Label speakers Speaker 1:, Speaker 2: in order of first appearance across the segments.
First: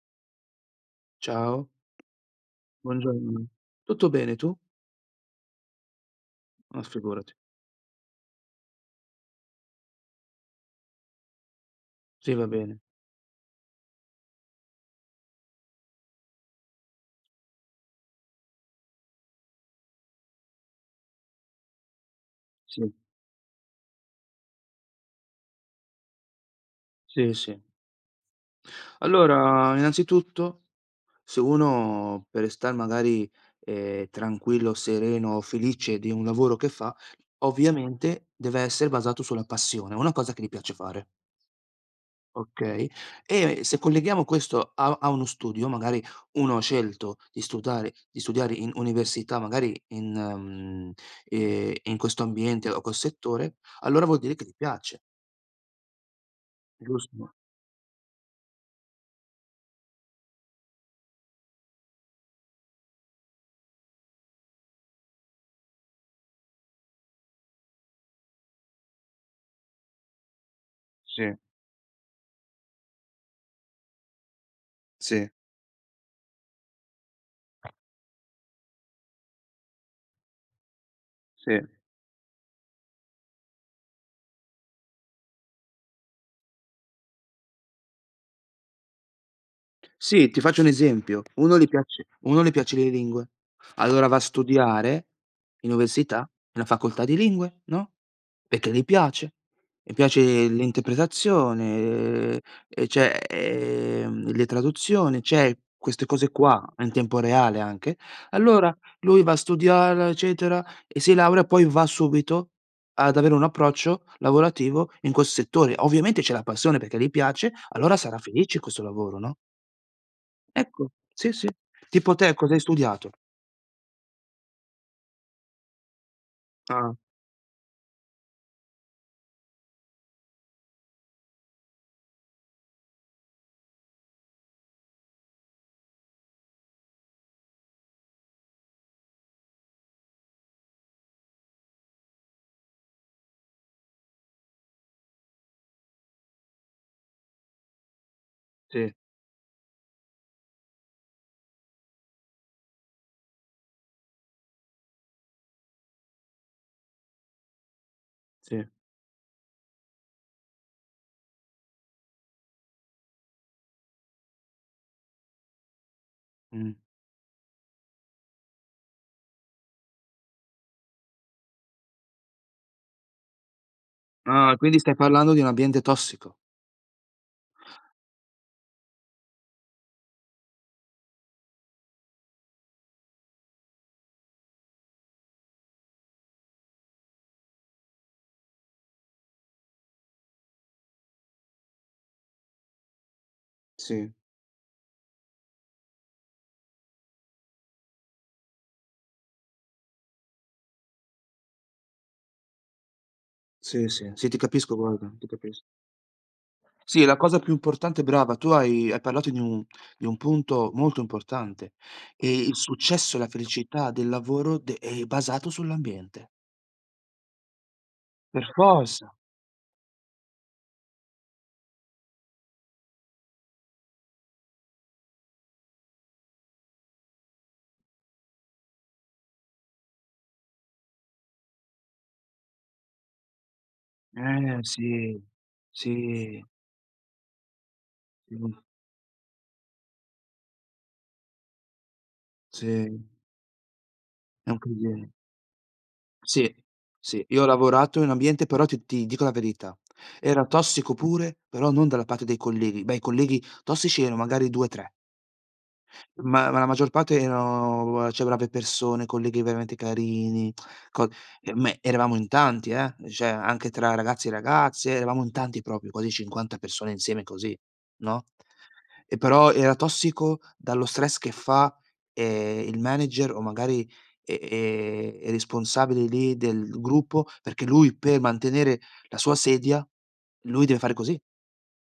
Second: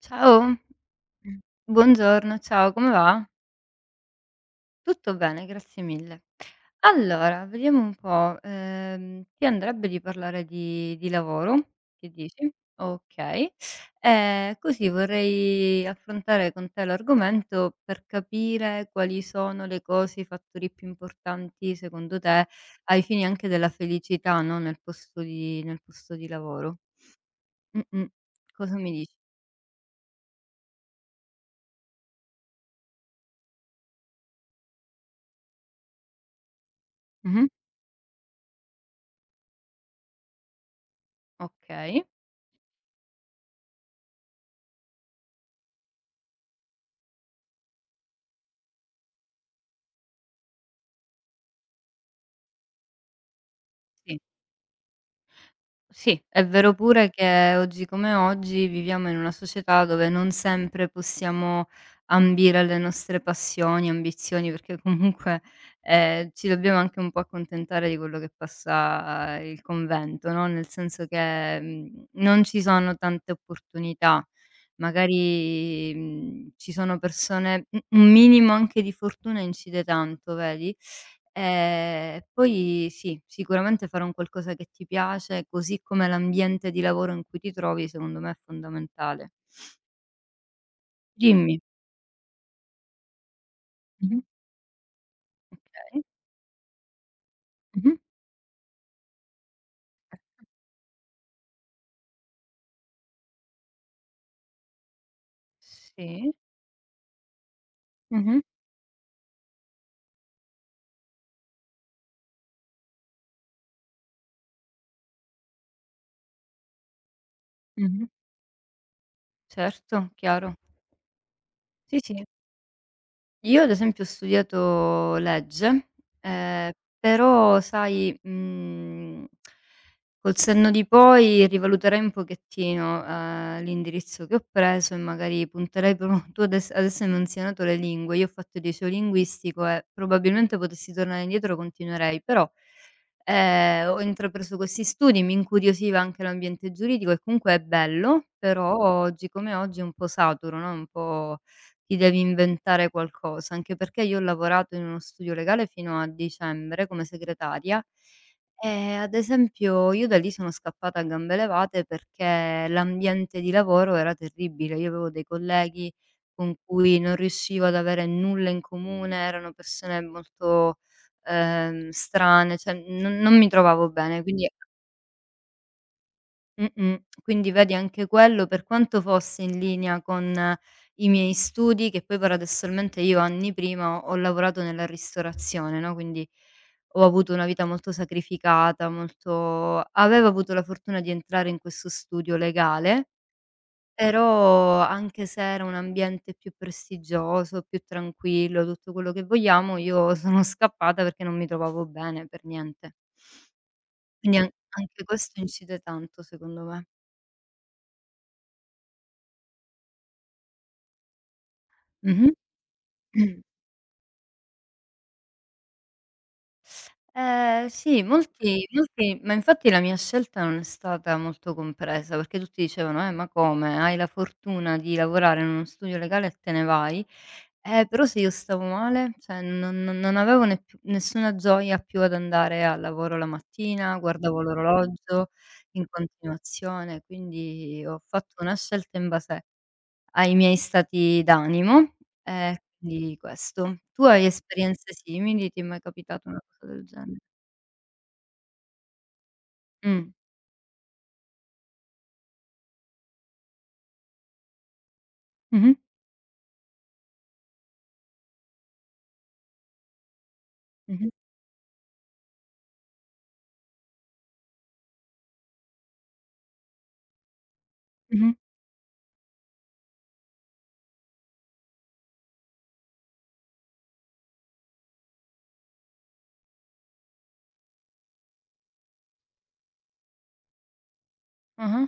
Speaker 1: Ciao.
Speaker 2: Ciao,
Speaker 1: Buongiorno, ciao, come va?
Speaker 2: buongiorno. Tutto bene tu?
Speaker 1: Tutto bene, grazie mille.
Speaker 2: Ma figurati.
Speaker 1: Allora, vediamo un po', ti andrebbe di parlare di lavoro? Che
Speaker 2: Sì, va
Speaker 1: dici?
Speaker 2: bene.
Speaker 1: Okay. Così vorrei affrontare con te l'argomento per capire quali sono le cose, i fattori più importanti secondo te,
Speaker 2: Sì,
Speaker 1: ai fini anche della felicità, no, nel posto di lavoro.
Speaker 2: sì, sì.
Speaker 1: Mh-mh. Cosa mi dici?
Speaker 2: Allora, innanzitutto, se uno per star magari, tranquillo, sereno, felice di un lavoro che fa,
Speaker 1: Mh-mh.
Speaker 2: ovviamente deve essere basato sulla passione, una cosa che gli piace fare.
Speaker 1: Okay,
Speaker 2: Okay. E se colleghiamo questo a uno studio, magari uno ha scelto di studiare in università, magari ehm, in questo ambiente o quel settore, allora vuol
Speaker 1: sì.
Speaker 2: dire che ti piace,
Speaker 1: Sì, è vero pure
Speaker 2: giusto?
Speaker 1: che oggi come oggi viviamo in una società dove non sempre possiamo ambire alle nostre passioni, ambizioni, perché comunque, ci dobbiamo anche un po' accontentare di quello che passa il convento, no, nel senso
Speaker 2: Sì,
Speaker 1: che, non ci sono tante opportunità.
Speaker 2: sì,
Speaker 1: Magari, ci sono persone un minimo anche di fortuna incide tanto, vedi?
Speaker 2: sì.
Speaker 1: Poi sì, sicuramente fare un qualcosa che ti piace, così come l'ambiente di lavoro in cui ti trovi, secondo me è fondamentale.
Speaker 2: Sì, ti faccio un esempio: uno
Speaker 1: Dimmi.
Speaker 2: gli piace uno le piace le lingue, allora va a
Speaker 1: Mh-mh.
Speaker 2: studiare in
Speaker 1: Okay.
Speaker 2: università, nella facoltà di lingue, no,
Speaker 1: Mh-mh.
Speaker 2: perché gli piace. Gli piace l'interpretazione, cioè, le traduzioni, cioè queste cose
Speaker 1: Sì.
Speaker 2: qua in tempo reale anche.
Speaker 1: Mh-mh.
Speaker 2: Allora lui va a studiare, eccetera, e si laurea, poi va subito ad avere un approccio lavorativo in questo settore. Ovviamente c'è la passione perché gli piace, allora
Speaker 1: Mh-mh.
Speaker 2: sarà felice in questo lavoro, no?
Speaker 1: Certo, chiaro.
Speaker 2: Ecco, sì, sì.
Speaker 1: Sì,
Speaker 2: Tipo
Speaker 1: sì.
Speaker 2: te cosa hai studiato?
Speaker 1: Io ad esempio ho studiato legge, ehm,
Speaker 2: Ah,
Speaker 1: però sai, col senno di poi rivaluterei un pochettino, l'indirizzo che ho preso e magari punterei però tu adesso hai menzionato le lingue, io ho fatto il liceo linguistico e probabilmente potessi tornare indietro continuerei, però, ho intrapreso questi studi, mi incuriosiva anche l'ambiente giuridico e comunque è bello, però
Speaker 2: sì,
Speaker 1: oggi come oggi è un po' saturo, no, un po' ti devi inventare qualcosa, anche perché io ho lavorato in uno studio legale fino a dicembre come segretaria
Speaker 2: sì.
Speaker 1: e ad esempio io da lì sono scappata a gambe levate perché l'ambiente di lavoro era terribile. Io avevo dei colleghi con
Speaker 2: Mh.
Speaker 1: cui non riuscivo ad avere nulla in comune, erano persone molto, strane, cioè non mi trovavo bene, quindi.
Speaker 2: Ah, quindi stai parlando di un ambiente tossico.
Speaker 1: Mh-mh. Quindi vedi anche quello, per quanto fosse in linea con i miei studi, che poi paradossalmente io anni prima ho lavorato nella ristorazione, no, quindi ho avuto una vita molto sacrificata, molto avevo avuto la fortuna di entrare in questo studio legale,
Speaker 2: Sì,
Speaker 1: però anche se era un ambiente più prestigioso, più tranquillo, tutto quello che vogliamo, io sono scappata perché non mi trovavo bene per niente.
Speaker 2: sì, sì, sì,
Speaker 1: Quindi
Speaker 2: ti
Speaker 1: an
Speaker 2: capisco,
Speaker 1: anche
Speaker 2: guarda, ti
Speaker 1: questo
Speaker 2: capis
Speaker 1: incide tanto secondo me.
Speaker 2: Sì, la cosa più importante, brava, tu hai parlato di un punto molto importante, e
Speaker 1: Mh-mh.
Speaker 2: il successo e la felicità del lavoro de è basato sull'ambiente.
Speaker 1: Sì,
Speaker 2: Per
Speaker 1: molti
Speaker 2: forza.
Speaker 1: molti ma infatti la mia scelta non è stata molto compresa, perché tutti dicevano: ma come? Hai la fortuna di lavorare in uno studio legale e te ne vai". Però se io stavo male, cioè non avevo ne più nessuna gioia più ad andare al lavoro la mattina, guardavo
Speaker 2: Sì,
Speaker 1: l'orologio in
Speaker 2: sì,
Speaker 1: continuazione, quindi ho
Speaker 2: sì,
Speaker 1: fatto una scelta in base ai miei stati d'animo,
Speaker 2: sì,
Speaker 1: quindi questo. Tu hai
Speaker 2: è un
Speaker 1: esperienze
Speaker 2: crimine.
Speaker 1: simili? Ti è mai capitata una
Speaker 2: Sì,
Speaker 1: cosa del genere?
Speaker 2: sì, io ho lavorato in un ambiente, però ti dico la verità,
Speaker 1: Mh.
Speaker 2: era tossico pure, però non dalla parte dei colleghi. Beh, i colleghi tossici erano magari 2, 3,
Speaker 1: Mh-mh.
Speaker 2: ma la maggior parte erano, cioè, brave persone, colleghi veramente carini, co
Speaker 1: Mh-mh.
Speaker 2: e ma eravamo in tanti, cioè anche tra ragazzi e ragazze, eravamo in tanti proprio, quasi 50 persone insieme così, no?
Speaker 1: Mh-mh.
Speaker 2: E però era tossico dallo stress che fa, il manager o magari, e i responsabili lì del gruppo, perché lui, per mantenere la sua sedia, lui deve fare così.
Speaker 1: Ah-ah.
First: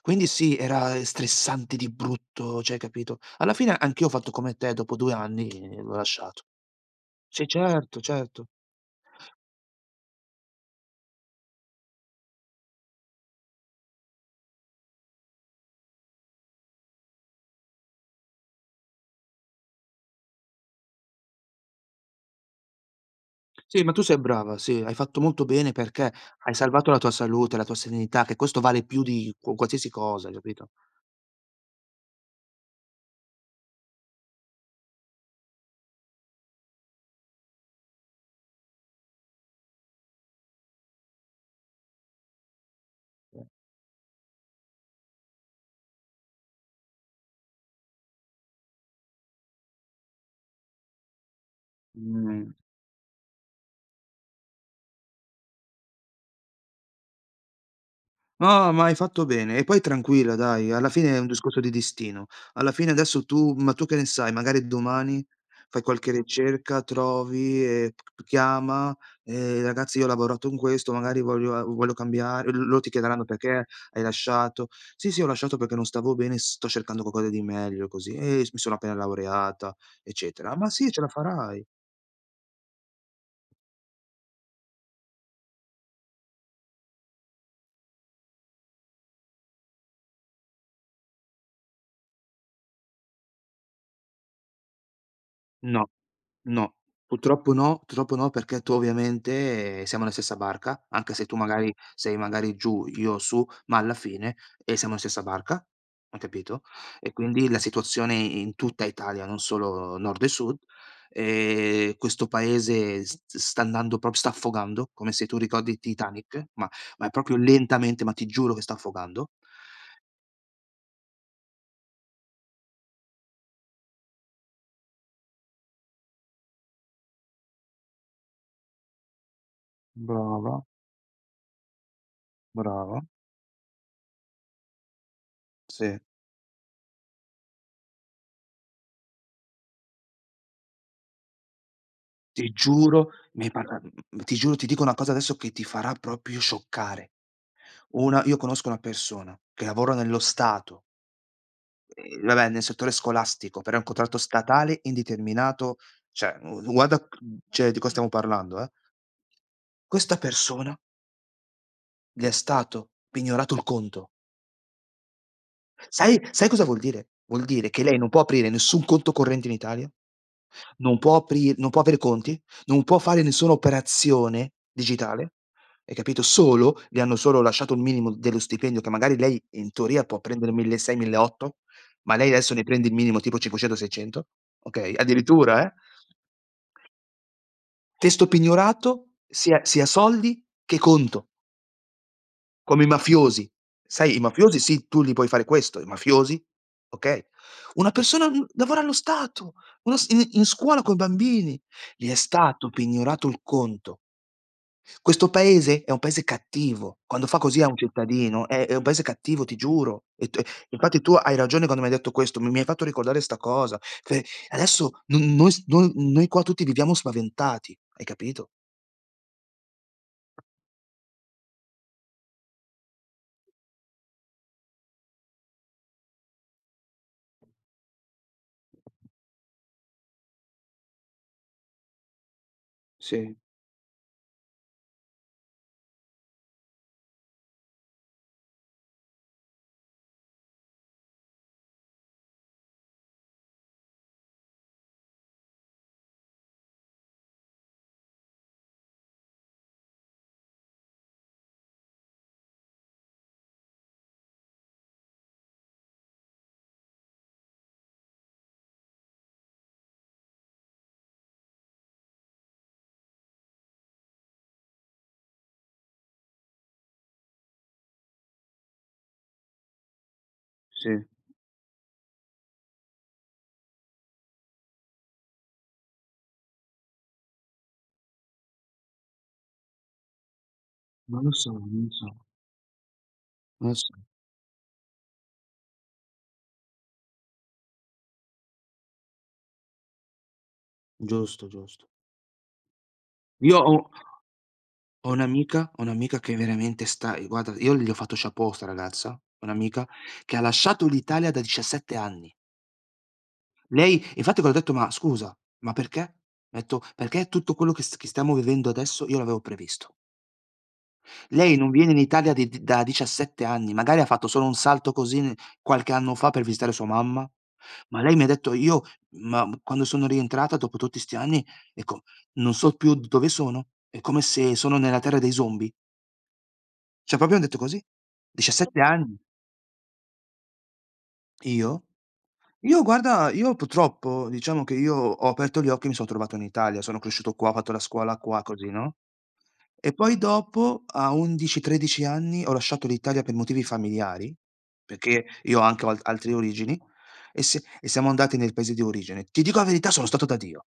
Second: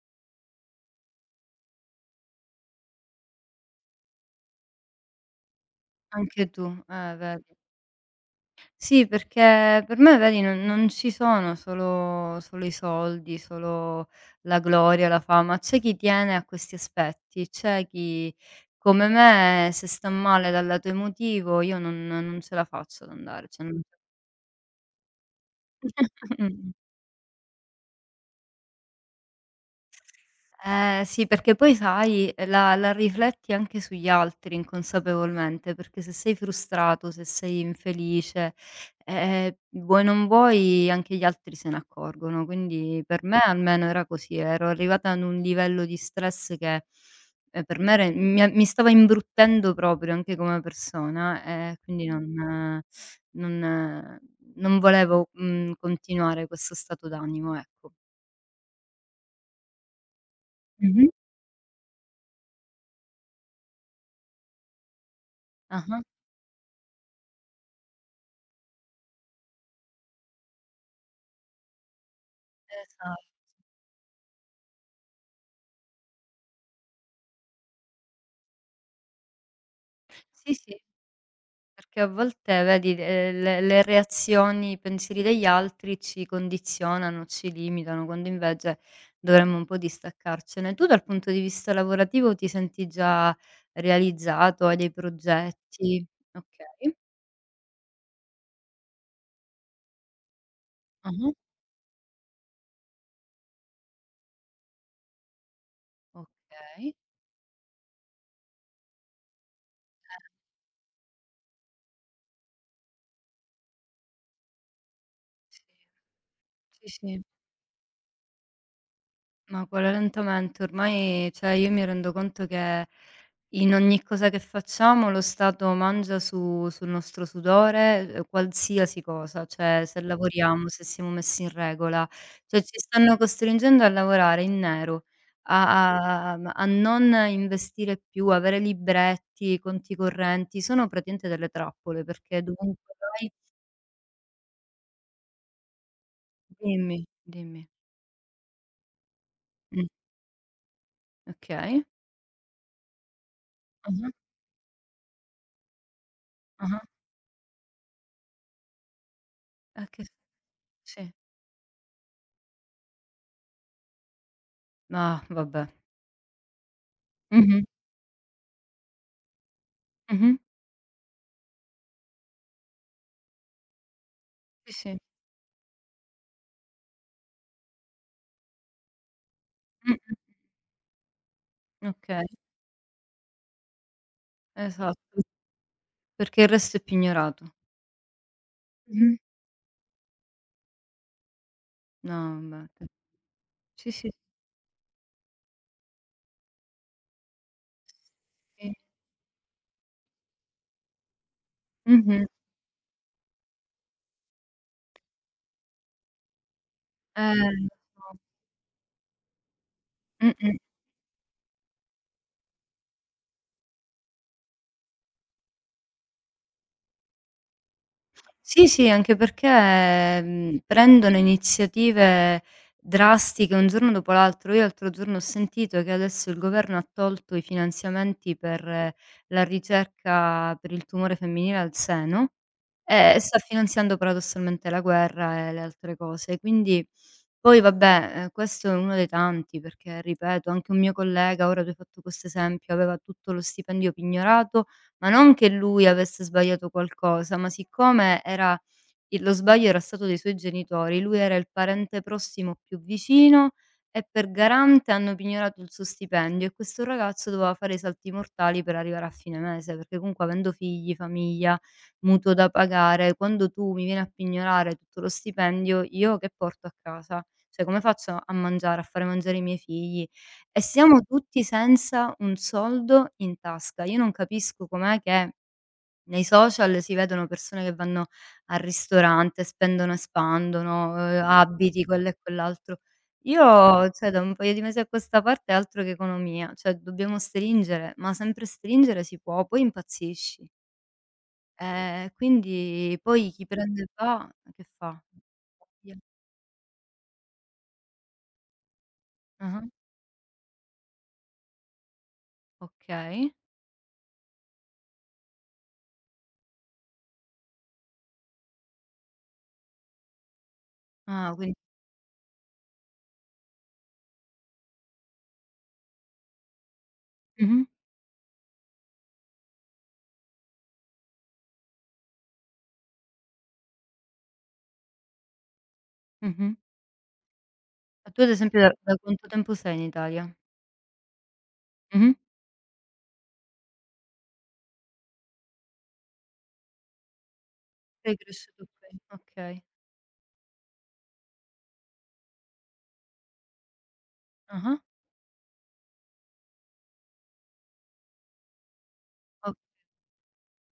Speaker 2: Quindi sì, era stressante di brutto, cioè, capito? Alla fine anch'io ho fatto come te, dopo 2 anni, l'ho lasciato.
Speaker 1: Anche tu,
Speaker 2: Sì,
Speaker 1: vedi.
Speaker 2: certo, certo.
Speaker 1: Sì, perché per me vedi non ci sono solo i soldi, solo la gloria, la fama. C'è chi tiene a questi aspetti, c'è chi come me se sta male dal lato emotivo io non ce la faccio ad andare, cioè non
Speaker 2: Sì, ma tu sei brava, sì, hai fatto molto bene, perché hai
Speaker 1: mh.
Speaker 2: salvato la tua salute, la tua serenità, che questo vale più di qu qualsiasi cosa, hai capito?
Speaker 1: Eh sì, perché poi sai, la rifletti anche sugli altri inconsapevolmente, perché se sei frustrato, se sei infelice, vuoi non vuoi anche gli altri se ne accorgono. Quindi per me
Speaker 2: Eh.
Speaker 1: almeno era così, ero arrivata ad un livello di stress che, per me era mi a mi stava imbruttendo proprio anche come persona e quindi
Speaker 2: Mh.
Speaker 1: eh, non eh, non volevo, continuare questo stato d'animo, ecco.
Speaker 2: No, ma hai fatto bene. E poi tranquilla, dai, alla
Speaker 1: Mh-mh.
Speaker 2: fine è un discorso di destino. Alla fine adesso tu, ma tu che ne sai, magari domani fai
Speaker 1: Ah-ah,
Speaker 2: qualche ricerca, trovi, p chiama: Ragazzi, io ho lavorato in questo, magari voglio, cambiare", l loro ti
Speaker 1: esa
Speaker 2: chiederanno: "Perché hai lasciato?" "Sì, sì, ho lasciato perché non stavo bene, sto cercando qualcosa di meglio così, e s mi sono appena laureata", eccetera.
Speaker 1: sì,
Speaker 2: "Ah, ma
Speaker 1: sì,
Speaker 2: sì, ce la farai."
Speaker 1: perché a volte vedi, le reazioni, i pensieri degli altri ci condizionano, ci limitano, quando invece dovremmo un po' distaccarcene. Tu dal punto di vista lavorativo ti senti già realizzato? Hai dei
Speaker 2: No.
Speaker 1: progetti?
Speaker 2: No,
Speaker 1: Okay.
Speaker 2: purtroppo no, purtroppo no, perché tu ovviamente, siamo nella stessa barca, anche se
Speaker 1: Ah-ah.
Speaker 2: tu magari sei magari giù, io su, ma alla fine, siamo nella stessa barca, hai capito?
Speaker 1: Okay.
Speaker 2: E quindi la situazione in tutta Italia, non solo nord e
Speaker 1: Eh,
Speaker 2: sud, questo paese s sta andando prop sta affogando, come se, tu
Speaker 1: sì.
Speaker 2: ricordi, Titanic, ma
Speaker 1: Sì,
Speaker 2: è
Speaker 1: sì.
Speaker 2: proprio lentamente, ma ti giuro che sta affogando.
Speaker 1: Ma quello lentamente ormai cioè io mi rendo conto che in ogni cosa che facciamo lo Stato mangia su sul nostro sudore, qualsiasi cosa, cioè se
Speaker 2: Brava,
Speaker 1: lavoriamo, se siamo messi in regola, cioè ci
Speaker 2: brava,
Speaker 1: stanno costringendo a lavorare in nero,
Speaker 2: sì.
Speaker 1: a non investire più, avere libretti, conti correnti, sono praticamente delle trappole perché
Speaker 2: Ti
Speaker 1: dovunque
Speaker 2: giuro,
Speaker 1: vai.
Speaker 2: mi hai parla mhmm, ti giuro, ti dico una cosa adesso che ti farà proprio
Speaker 1: Dimmi,
Speaker 2: scioccare.
Speaker 1: dimmi.
Speaker 2: Una Io conosco una persona che
Speaker 1: Mh,
Speaker 2: lavora nello Stato,
Speaker 1: okay.
Speaker 2: vabbè, nel settore scolastico, però è un
Speaker 1: Ah-ah,
Speaker 2: contratto statale indeterminato, cioè u
Speaker 1: ah-ah.
Speaker 2: guarda, cioè di cosa stiamo parlando, eh.
Speaker 1: E che
Speaker 2: Questa persona
Speaker 1: sì.
Speaker 2: le è stato pignorato il conto.
Speaker 1: No, vabbè.
Speaker 2: Sai cosa vuol dire? Vuol
Speaker 1: Mh-mh,
Speaker 2: dire che lei non può aprire nessun conto corrente in Italia.
Speaker 1: mh-mh.
Speaker 2: Non può aprire conti, non può fare nessuna operazione
Speaker 1: Sì, sì.
Speaker 2: digitale, hai capito? Solo le hanno solo lasciato il minimo dello stipendio, che magari lei in
Speaker 1: Mh-mh,
Speaker 2: teoria può prendere 1600, 1800, ma
Speaker 1: okay,
Speaker 2: lei adesso ne prende il minimo, tipo 500, 600, okay?
Speaker 1: esatto.
Speaker 2: Addirittura, eh.
Speaker 1: Perché il resto è più ignorato.
Speaker 2: Testo pignorato,
Speaker 1: Mh-mh.
Speaker 2: sia soldi che conto.
Speaker 1: No, vabbè,
Speaker 2: Come i
Speaker 1: che
Speaker 2: mafiosi.
Speaker 1: sì, sì.
Speaker 2: Sai, i mafiosi, sì, tu gli puoi fare questo, i mafiosi, okay. Una persona,
Speaker 1: Sì.
Speaker 2: lavora allo Stato, uno s in in scuola coi bambini. Gli è
Speaker 1: Mh-mh.
Speaker 2: stato pignorato il conto. Questo paese è un paese cattivo. Quando fa così a
Speaker 1: Lo
Speaker 2: un
Speaker 1: so.
Speaker 2: cittadino, è un paese cattivo, ti giuro. E t
Speaker 1: Mh-mh.
Speaker 2: Infatti tu hai ragione quando mi hai detto questo, mi hai fatto ricordare 'sta cosa. Fe adesso no, noi s noi noi qua tutti viviamo spaventati, hai capito?
Speaker 1: Sì, sì, anche perché, prendono iniziative drastiche un giorno dopo l'altro. Io l'altro giorno ho sentito che adesso il governo ha tolto i finanziamenti per la ricerca per il tumore femminile al seno. E
Speaker 2: Sì,
Speaker 1: sta finanziando paradossalmente la guerra e le altre cose. Quindi poi vabbè, questo è uno dei tanti, perché ripeto, anche un mio collega, ora tu hai fatto questo esempio, aveva tutto lo stipendio pignorato, ma non che lui avesse sbagliato qualcosa, ma siccome era il lo sbaglio era stato dei suoi genitori, lui era il parente prossimo più vicino e per garante hanno pignorato il suo stipendio e questo ragazzo doveva fare i salti mortali per arrivare a fine mese, perché comunque avendo figli, famiglia, mutuo da pagare, quando tu mi vieni a pignorare tutto lo stipendio, io che porto a casa? Cioè come faccio a mangiare, a fare mangiare i miei figli? E siamo
Speaker 2: sì.
Speaker 1: tutti senza un soldo in tasca. Io non capisco com'è che nei social si vedono persone che vanno al ristorante, spendono e spandono,
Speaker 2: Non lo so, non
Speaker 1: abiti,
Speaker 2: lo so,
Speaker 1: quello e quell'altro.
Speaker 2: non lo
Speaker 1: Io,
Speaker 2: so.
Speaker 1: cioè da un paio di mesi a questa parte è altro che economia, cioè dobbiamo stringere, ma sempre stringere si può, poi impazzisci.
Speaker 2: Giusto, giusto.
Speaker 1: Quindi poi chi
Speaker 2: Io ho
Speaker 1: prende e va, che fa?
Speaker 2: ho un'amica ho un'amica che veramente sta, e guarda, io gli ho fatto chapeau a 'sta ragazza,
Speaker 1: Ah-ah,
Speaker 2: un'amica che ha lasciato l'Italia da 17 anni.
Speaker 1: okay.
Speaker 2: Lei infatti, quando ho detto: "Ma scusa, ma perché?" Ha detto: "Perché tutto quello che s che stiamo vivendo adesso io l'avevo previsto."
Speaker 1: Ah, quindi
Speaker 2: Lei non viene in Italia di d da 17 anni, magari ha fatto solo un salto così n qualche anno fa per visitare sua mamma,
Speaker 1: mh-mh,
Speaker 2: ma lei mi ha detto: "Io, ma quando sono rientrata dopo tutti 'sti anni, ecco, non so più dove sono, è come se sono nella terra dei zombie."
Speaker 1: mh-mh.
Speaker 2: Cioè, proprio han detto così.
Speaker 1: E tu ad esempio da
Speaker 2: 17
Speaker 1: da
Speaker 2: anni.
Speaker 1: quanto tempo sei in Italia?
Speaker 2: Io?
Speaker 1: Mh-mh.
Speaker 2: Io, guarda, io purtroppo, diciamo che io ho aperto gli occhi e mi son trovato in Italia, sono cresciuto qua, ho fatto la
Speaker 1: Sei
Speaker 2: scuola qua,
Speaker 1: cresciuto
Speaker 2: così, no,
Speaker 1: qui, okay.
Speaker 2: e poi dopo a 11, 13 anni ho lasciato l'Italia per motivi familiari,
Speaker 1: Ah-ah,
Speaker 2: perché io anche ho al altre origini, e siamo andati nel paese di origine. Ti
Speaker 1: o
Speaker 2: dico la verità, sono stato da Dio.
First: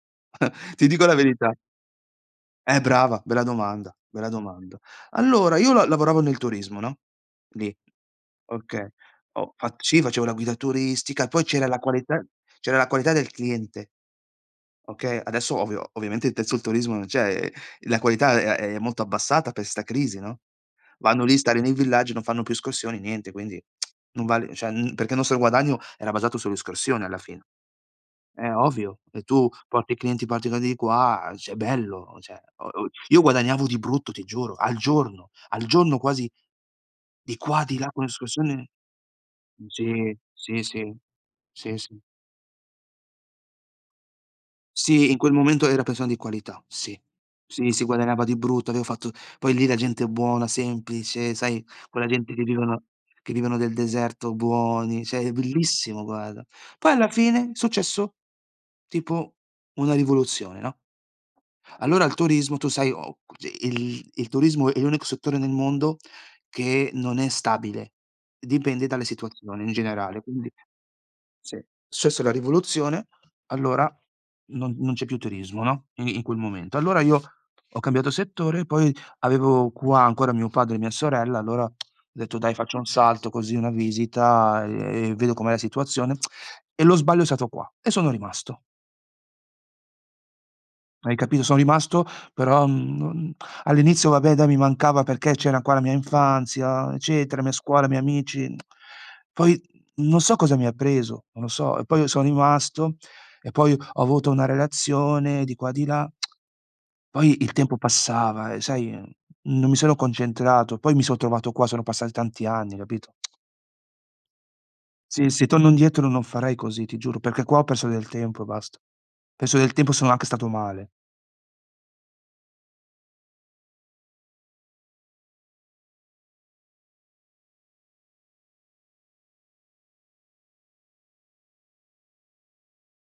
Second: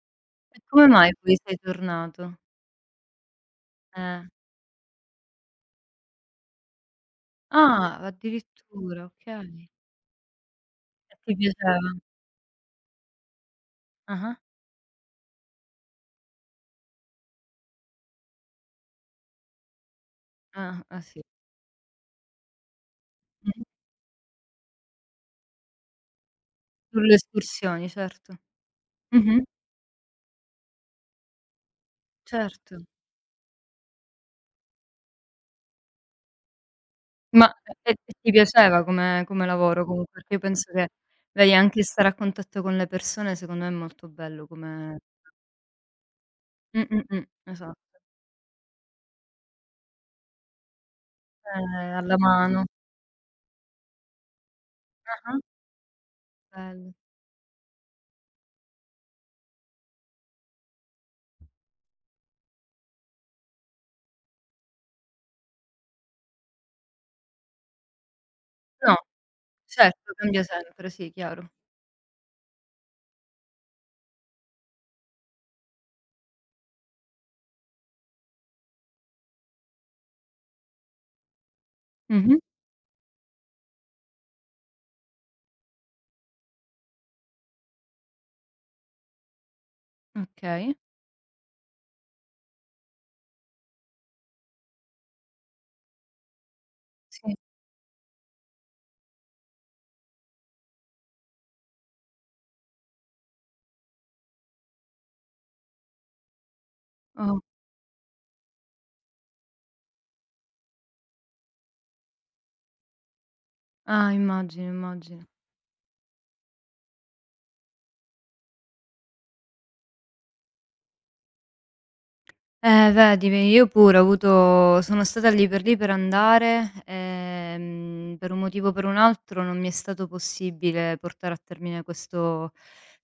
Speaker 1: E
Speaker 2: Ti
Speaker 1: come
Speaker 2: dico
Speaker 1: mai
Speaker 2: la
Speaker 1: poi
Speaker 2: verità.
Speaker 1: sei tornato?
Speaker 2: Eh, brava, bella domanda,
Speaker 1: Eh.
Speaker 2: bella domanda. Allora, io la lavoravo nel turismo, no, lì.
Speaker 1: Ah,
Speaker 2: Okay.
Speaker 1: addirittura,
Speaker 2: Ho
Speaker 1: okay.
Speaker 2: fa sì, facevo la guida
Speaker 1: E
Speaker 2: turistica e
Speaker 1: ti
Speaker 2: poi
Speaker 1: piaceva?
Speaker 2: c'era la qualità del cliente,
Speaker 1: Ah-ah.
Speaker 2: okay. Adesso ovvio ovviamente adesso il turismo non c'è, la qualità è molto abbassata per 'sta crisi, no.
Speaker 1: Ah, ah sì.
Speaker 2: Vanno lì, stare nei villaggi, non fanno più escursioni, niente, quindi
Speaker 1: Mh-mh.
Speaker 2: non vale, cioè, perché il nostro guadagno era basato sulle escursioni,
Speaker 1: Sulle
Speaker 2: alla fine.
Speaker 1: escursioni, certo.
Speaker 2: Ovvio. E
Speaker 1: Mh-mh.
Speaker 2: tu porti clienti particolari di qua, cioè, bello, cioè,
Speaker 1: Certo.
Speaker 2: o io guadagnavo di brutto, ti giuro, al giorno, al giorno, quasi di
Speaker 1: Ma
Speaker 2: qua, di là
Speaker 1: e
Speaker 2: con
Speaker 1: e ti
Speaker 2: l'escursione.
Speaker 1: piaceva come lavoro comunque?
Speaker 2: Sì,
Speaker 1: Perché io
Speaker 2: sì,
Speaker 1: penso che,
Speaker 2: sì.
Speaker 1: vedi,
Speaker 2: Sì,
Speaker 1: anche
Speaker 2: sì.
Speaker 1: stare a contatto con le persone secondo me è molto bello come
Speaker 2: Sì, in quel momento era persona di qualità, sì. Sì,
Speaker 1: esatto.
Speaker 2: si guadagnava di brutto, avevo fatto, poi lì la gente è buona, semplice, sai, quella
Speaker 1: Alla
Speaker 2: gente
Speaker 1: mano.
Speaker 2: che vivono del deserto, buoni, cioè è
Speaker 1: Ah-ah,
Speaker 2: bellissimo, guarda. Poi
Speaker 1: bello.
Speaker 2: alla fine è successo tipo una rivoluzione, no, allora il turismo, tu sai, o il turismo è l'unico settore nel mondo che non è stabile, dipende
Speaker 1: No,
Speaker 2: dalle situazioni in
Speaker 1: certo,
Speaker 2: generale,
Speaker 1: cambia
Speaker 2: quindi.
Speaker 1: sempre, sì, chiaro.
Speaker 2: Sì. Successa la rivoluzione, allora non c'è più turismo, no, in quel momento. Allora io ho cambiato settore, poi avevo qua ancora mio padre e mia sorella, allora ho detto:
Speaker 1: Mh-mh,
Speaker 2: "Dai, faccio un salto così, una visita e vedo com'è la situazione." E lo sbaglio è stato qua e sono rimasto.
Speaker 1: okay.
Speaker 2: Hai capito? Sono rimasto, però, non. All'inizio, vabbè, dai, mi mancava perché c'era qua la mia infanzia,
Speaker 1: Sì.
Speaker 2: eccetera, mia scuola, i miei amici. Poi non so cosa mi ha preso, non lo so, e poi sono rimasto, e poi ho avuto una relazione di qua, di là. Poi
Speaker 1: O
Speaker 2: il tempo passava e, sai, non mi sono concentrato, poi mi son trovato qua, sono passati tanti anni, capito?
Speaker 1: Ah, immagino, immagino.
Speaker 2: Sì, se torno indietro non farei così, ti giuro, perché qua ho perso del tempo, e basta. Perso del tempo, sono anche stato male.
Speaker 1: Vedi, ve io pure ho avuto sono stata lì per andare, per un motivo o per un altro non mi è stato possibile portare a termine questo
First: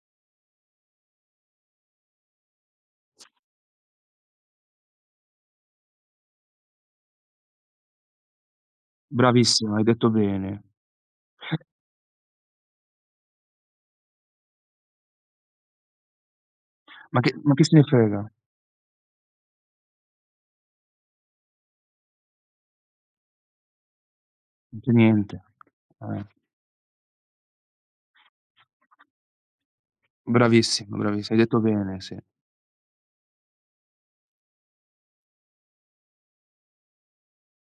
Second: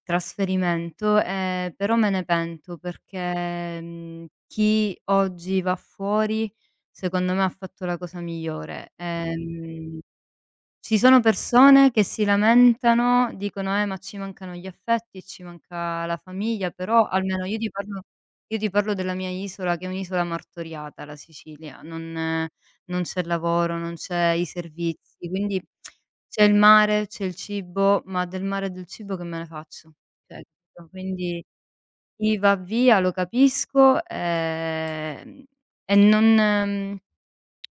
Speaker 1: trasferimento, però me ne pento perché, chi oggi va fuori, secondo me ha fatto la cosa migliore. Mh.
Speaker 2: Bravissima, hai detto bene.
Speaker 1: Ci sono persone che si lamentano, dicono: ma ci mancano gli affetti, ci manca la famiglia", però almeno
Speaker 2: Ma chi se ne frega?
Speaker 1: io ti parlo della mia isola che è un'isola martoriata, la Sicilia, non c'è lavoro, non c'è i
Speaker 2: Non c'è
Speaker 1: servizi,
Speaker 2: niente.
Speaker 1: quindi
Speaker 2: Eh,
Speaker 1: c'è il mare, c'è il cibo, ma del mare e del cibo che me ne faccio? Cioè, capito,
Speaker 2: bravissimo, bravissi hai
Speaker 1: quindi
Speaker 2: detto bene, sì.
Speaker 1: chi va via lo capisco, e non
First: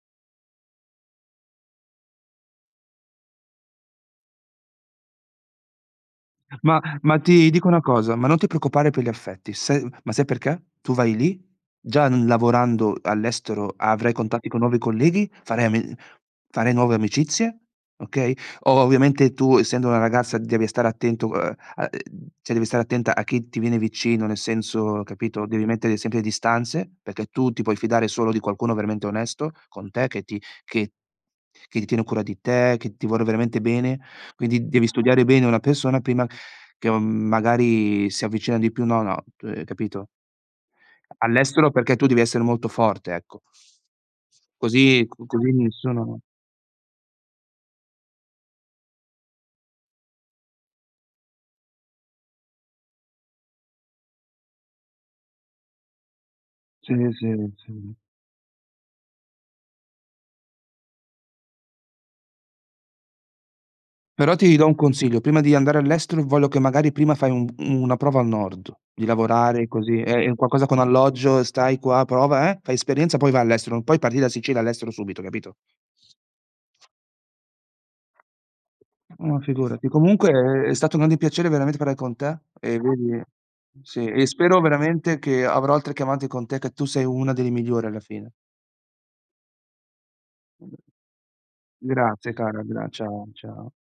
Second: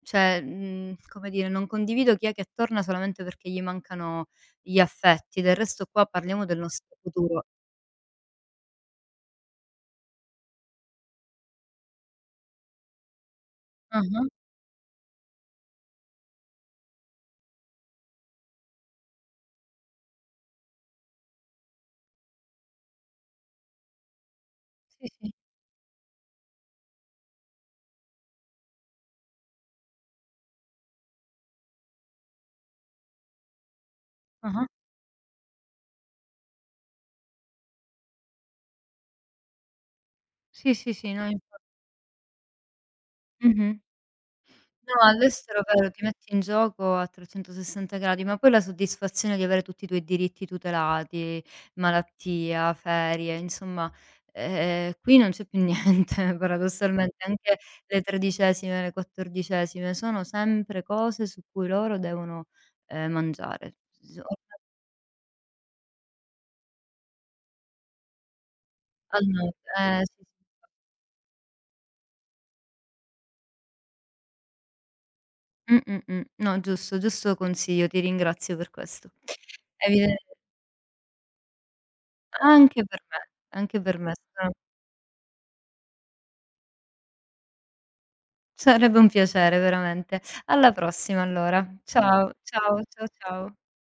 Speaker 1: cioè, come dire, non condivido chi è che torna solamente perché gli mancano gli affetti, del resto qua parliamo del
Speaker 2: Ma
Speaker 1: nostro
Speaker 2: ma
Speaker 1: futuro.
Speaker 2: ti dico una cosa, ma non ti preoccupare per gli affetti, sai, ma sai perché? Tu vai lì, già n lavorando all'estero avrai
Speaker 1: Ah-ah,
Speaker 2: contatti con nuovi colleghi, farai nuove amicizie, okay, o ovviamente tu, essendo una ragazza, devi stare attento, a cioè devi stare attenta a chi ti viene vicino, nel senso,
Speaker 1: sì, sì,
Speaker 2: capito, devi mettere sempre distanze, perché tu ti puoi fidare solo di qualcuno veramente onesto con te, che che ti tiene cura di te, che ti vuole veramente bene, quindi
Speaker 1: ah-ah.
Speaker 2: devi, mh-mh, studiare bene una persona prima che, magari si avvicina di più, no, no, capito?
Speaker 1: Sì, sì, sì, no infa
Speaker 2: All'estero, perché tu devi essere molto forte, ecco.
Speaker 1: mh-mh. No,
Speaker 2: Così co così
Speaker 1: all'estero vero, ti
Speaker 2: nessuno,
Speaker 1: metti in gioco a 360 gradi, ma poi la soddisfazione di avere tutti i tuoi diritti tutelati, malattia, ferie, insomma, qui non c'è più niente
Speaker 2: sì,
Speaker 1: paradossalmente,
Speaker 2: sì,
Speaker 1: anche
Speaker 2: sì.
Speaker 1: le tredicesime, le quattordicesime sono sempre cose su cui loro devono, mangiare. S-
Speaker 2: Però ti do un consiglio: prima di andare all'estero voglio che magari prima fai un una prova al nord, di
Speaker 1: Al nord,
Speaker 2: lavorare così,
Speaker 1: eh sì,
Speaker 2: in
Speaker 1: sì.
Speaker 2: qualcosa con alloggio, stai qua, prova, fai esperienza, poi vai all'estero, non puoi partire da Sicilia all'estero subito, capito?
Speaker 1: No, giusto, giusto consiglio, ti ringrazio per questo.
Speaker 2: No, figurati.
Speaker 1: Evide
Speaker 2: Comunque è stato un grande piacere veramente parlare con te, e
Speaker 1: anche per
Speaker 2: vedi,
Speaker 1: me, anche per
Speaker 2: sì,
Speaker 1: me.
Speaker 2: e
Speaker 1: Sono
Speaker 2: spero veramente che avrò altre chiamate con te, che tu sei una delle migliori alla fine.
Speaker 1: Sarebbe un piacere veramente. Alla prossima allora. Ciao,
Speaker 2: Grazie, cara,
Speaker 1: ciao,
Speaker 2: gra
Speaker 1: ciao,
Speaker 2: ciao,
Speaker 1: ciao.
Speaker 2: ciao.